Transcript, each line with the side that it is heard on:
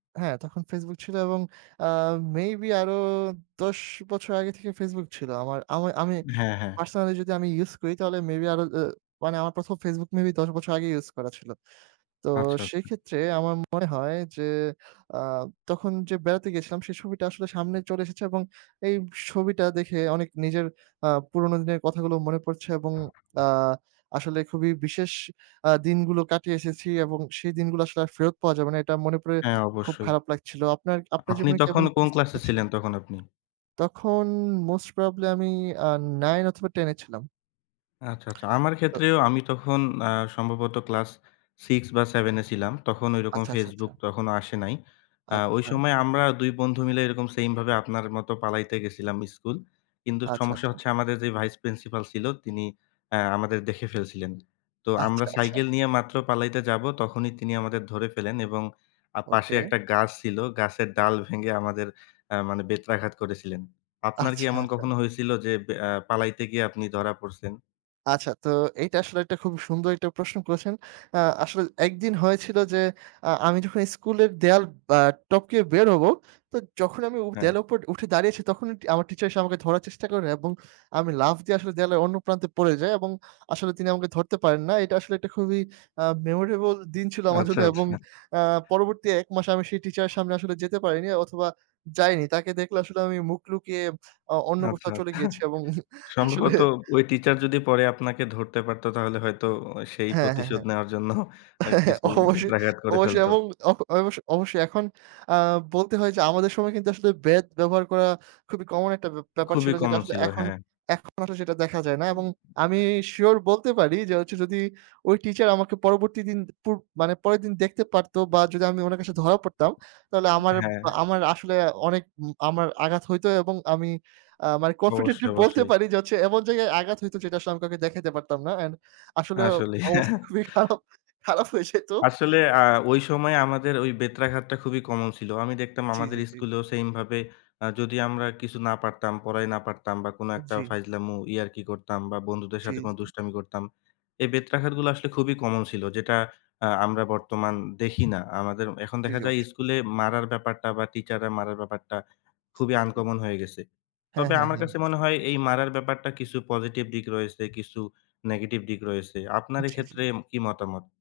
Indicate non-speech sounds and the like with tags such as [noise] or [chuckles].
right: হ্যাঁ, তখন Facebook ছিল এবং, অ্যা মেবি আরও ১০ বছর আগে থেকে Facebook ছিল। আমার আমা আমি
left: হ্যাঁ, হ্যাঁ।
right: পারসনালি যদি আমি ইউজ করি, তাহলে মেবি আরও, এহ মানে আমার ১ম Facebook মেবি ১০ বছর আগেই ইউজ করা ছিল। তো
left: আচ্ছা, আচ্ছা।
right: সেক্ষেত্রে আমার মনে হয় যে, আ তখন যে বেড়াতে গিয়েছিলাম, সেই ছবিটা আসলে সামনে চলে এসেছে এবং এই ছবিটা দেখে অনেক নিজের, আ পুরনো দিনের কথাগুলো মনে পড়ছে এবং, আ আসলে খুবই বিশেষ, আ দিনগুলো কাটিয়ে এসেছি এবং সেই দিনগুলো আসলে আর ফেরত পাওয়া যাবে না, এটা মনে পড়ে
left: হ্যাঁ,
right: খুব
left: অবশ্যই।
right: খারাপ লাগছিল। আপনার আপনার
left: আপনি
right: জীবনে কি
left: তখন
right: এমন
left: কোন
right: পরিস্থিতি
left: ক্লাসে
right: আছে?
left: ছিলেন, তখন আপনি?
right: তখন মোস্ট প্রবাব্লি আমি, আ 9 অথবা 10 এ ছিলাম।
left: আচ্ছা, আচ্ছা. আমার
right: তো
left: ক্ষেত্রেও আমি তখন আ সম্ভবত ক্লাস 6 বা 7 এ ছিলাম। তখন ওইরকম
right: আচ্ছা, আচ্ছা, আচ্ছা,
left: Facebook
right: আচ্ছা।
left: তখনও আসে নাই। আ ওই
right: আচ্ছা।
left: সময় আমরা ২ বন্ধু মিলে এরকম সেম ভাবে আপনার মতো পালাইতে গেছিলাম স্কুল। কিন্তু
right: আচ্ছা,
left: সমস্যা
right: আচ্ছা।
left: হচ্ছে আমাদের যে ভাইস প্রিন্সিপাল ছিল, তিনি অ্যা আমাদের দেখে ফেলছিলেন। তো
right: আচ্ছা,
left: আমরা
right: আচ্ছা।
left: সাইকেল নিয়ে মাত্র পালাইতে যাব, তখনই তিনি আমাদের ধরে ফেলেন এবং আ পাশে
right: ওকে।
left: একটা গাছ ছিল। গাছের ডাল ভেঙে আমাদের অ্যা মানে বেত্রাঘাত করেছিলেন। আপনার কি
right: আচ্ছা,
left: এমন
right: আচ্ছা।
left: কখনো হয়েছিল যে, অ্যা পালাইতে গিয়ে আপনি ধরা পড়ছেন?
right: আচ্ছা, তো এইটা আসলে একটা খুবই সুন্দর একটা প্রশ্ন করেছেন। আ আসলে একদিন হয়েছিল যে, আ আমি যখন স্কুলের দেয়াল ব্যা টপকে বের হবো, তো যখন আমি উ
left: হ্যাঁ।
right: দেয়ালের উপর উঠে দাঁড়িয়েছি, তখনই আমার টিচার এসে আমাকে ধরার চেষ্টা করেন এবং আমি লাফ দিয়ে আসলে দেয়ালের অন্য প্রান্তে পড়ে যাই এবং আসলে তিনি আমাকে ধরতে পারেন না। এটা আসলে একটা খুবই আ মেমোরেবল দিন ছিল আমার
left: আচ্ছা,
right: জন্য এবং
left: আচ্ছা।
right: আ পরবর্তী ১ মাস আমি সেই টিচার এর সামনে আসলে যেতে পারিনি, অথবা যাইনি। তাকে দেখলে আসলে আমি মুখ লুকিয়ে, আ অন্য কোথাও
left: আচ্ছা।
right: চলে গিয়েছি
left: [chuckles]
right: এবং আসলে
left: সম্ভবত ওই টিচার যদি পরে আপনাকে ধরতে পারত, তাহলে হয়তো সেই
right: হ্যাঁ, হ্যাঁ,
left: প্রতিশোধ
right: হ্যাঁ।
left: নেওয়ার জন্য, অ্যা
right: [chuckles]
left: কিছু
right: অবশ্যই,
left: বেত্রাঘাত করে
right: অবশ্যই।
left: ফেলত।
right: এবং অ অবশ্য, অবশ্যই এখন আ বলতে হয় যে, আমাদের সময় কিন্তু আসলে বেদ ব্যবহার করা খুবই কমন একটা ব্য ব্যাপার
left: খুবই
right: ছিল, যেটা
left: কমন
right: আসলে
left: ছিল,
right: এখন,
left: হ্যাঁ।
right: এখন আসলে সেটা দেখা যায় না। এবং
left: [unintelligible]
right: আমি
left: হ্যাঁ।
right: শিউর বলতে পারি যে হচ্ছে, যদি ওই টিচার আমাকে পরবর্তী দিন দুপুর মানে পরের দিন দেখতে পারতো বা যদি আমি ওনার কাছে ধরা পড়তাম, তাহলে আমার
left: হ্যাঁ।
right: আমার আসলে অনেক উম আমার আঘাত হইতো এবং আমি আ মানে
left: অবশ্যই,
right: কনফিডেন্টলি বলতে
left: অবশ্যই।
right: পারি যে হচ্ছে, এমন জায়গায় আঘাত হইতো, যেটা আসলে আমি কাউকে দেখাতে পারতাম না। অ্যান্ড আসলে
left: আসলেই।
right: অবস্থা
left: [chuckles]
right: খুবই খারাপ খারাপ হয়ে যাইত।
left: আসলে আ ওই সময়ে আমাদের ওই বেত্রাঘাতটা খুবই কমন ছিল। আমি দেখতাম
right: জি,
left: আমাদের
right: জি, জি।
left: স্কুলেও সেম ভাবে, আ যদি আমরা কিছু না পারতাম, পড়াই না পারতাম বা কোন একটা
right: জি।
left: ফাইজলামো, ইয়ারকি করতাম বা বন্ধুদের
right: জি,
left: সাথে কোন
right: জি।
left: দুষ্টামি করতাম। এই বেত্রাঘাতগুলো আসলে খুবই কমন ছিল, যেটা আ আমরা বর্তমান দেখি না। আমাদের, এখন
right: জি,
left: দেখা
right: জি,
left: যায়
right: অবশ্যই।
left: স্কুলে মারার ব্যাপারটা বা টিচার রা মারার ব্যাপারটা, খুবই
right: জি।
left: আন-কমন হয়ে গেছে।
right: হ্যাঁ,
left: তবে
right: হ্যাঁ,
left: আমার
right: হ্যাঁ।
left: কাছে মনে হয়, এই মারার ব্যাপারটা কিছু পসিটিভ দিক রয়েছে, কিছু নেগেটিভ দিক রয়েছে। আপনার
right: জি, জি।
left: এক্ষেত্রে কি মতামত?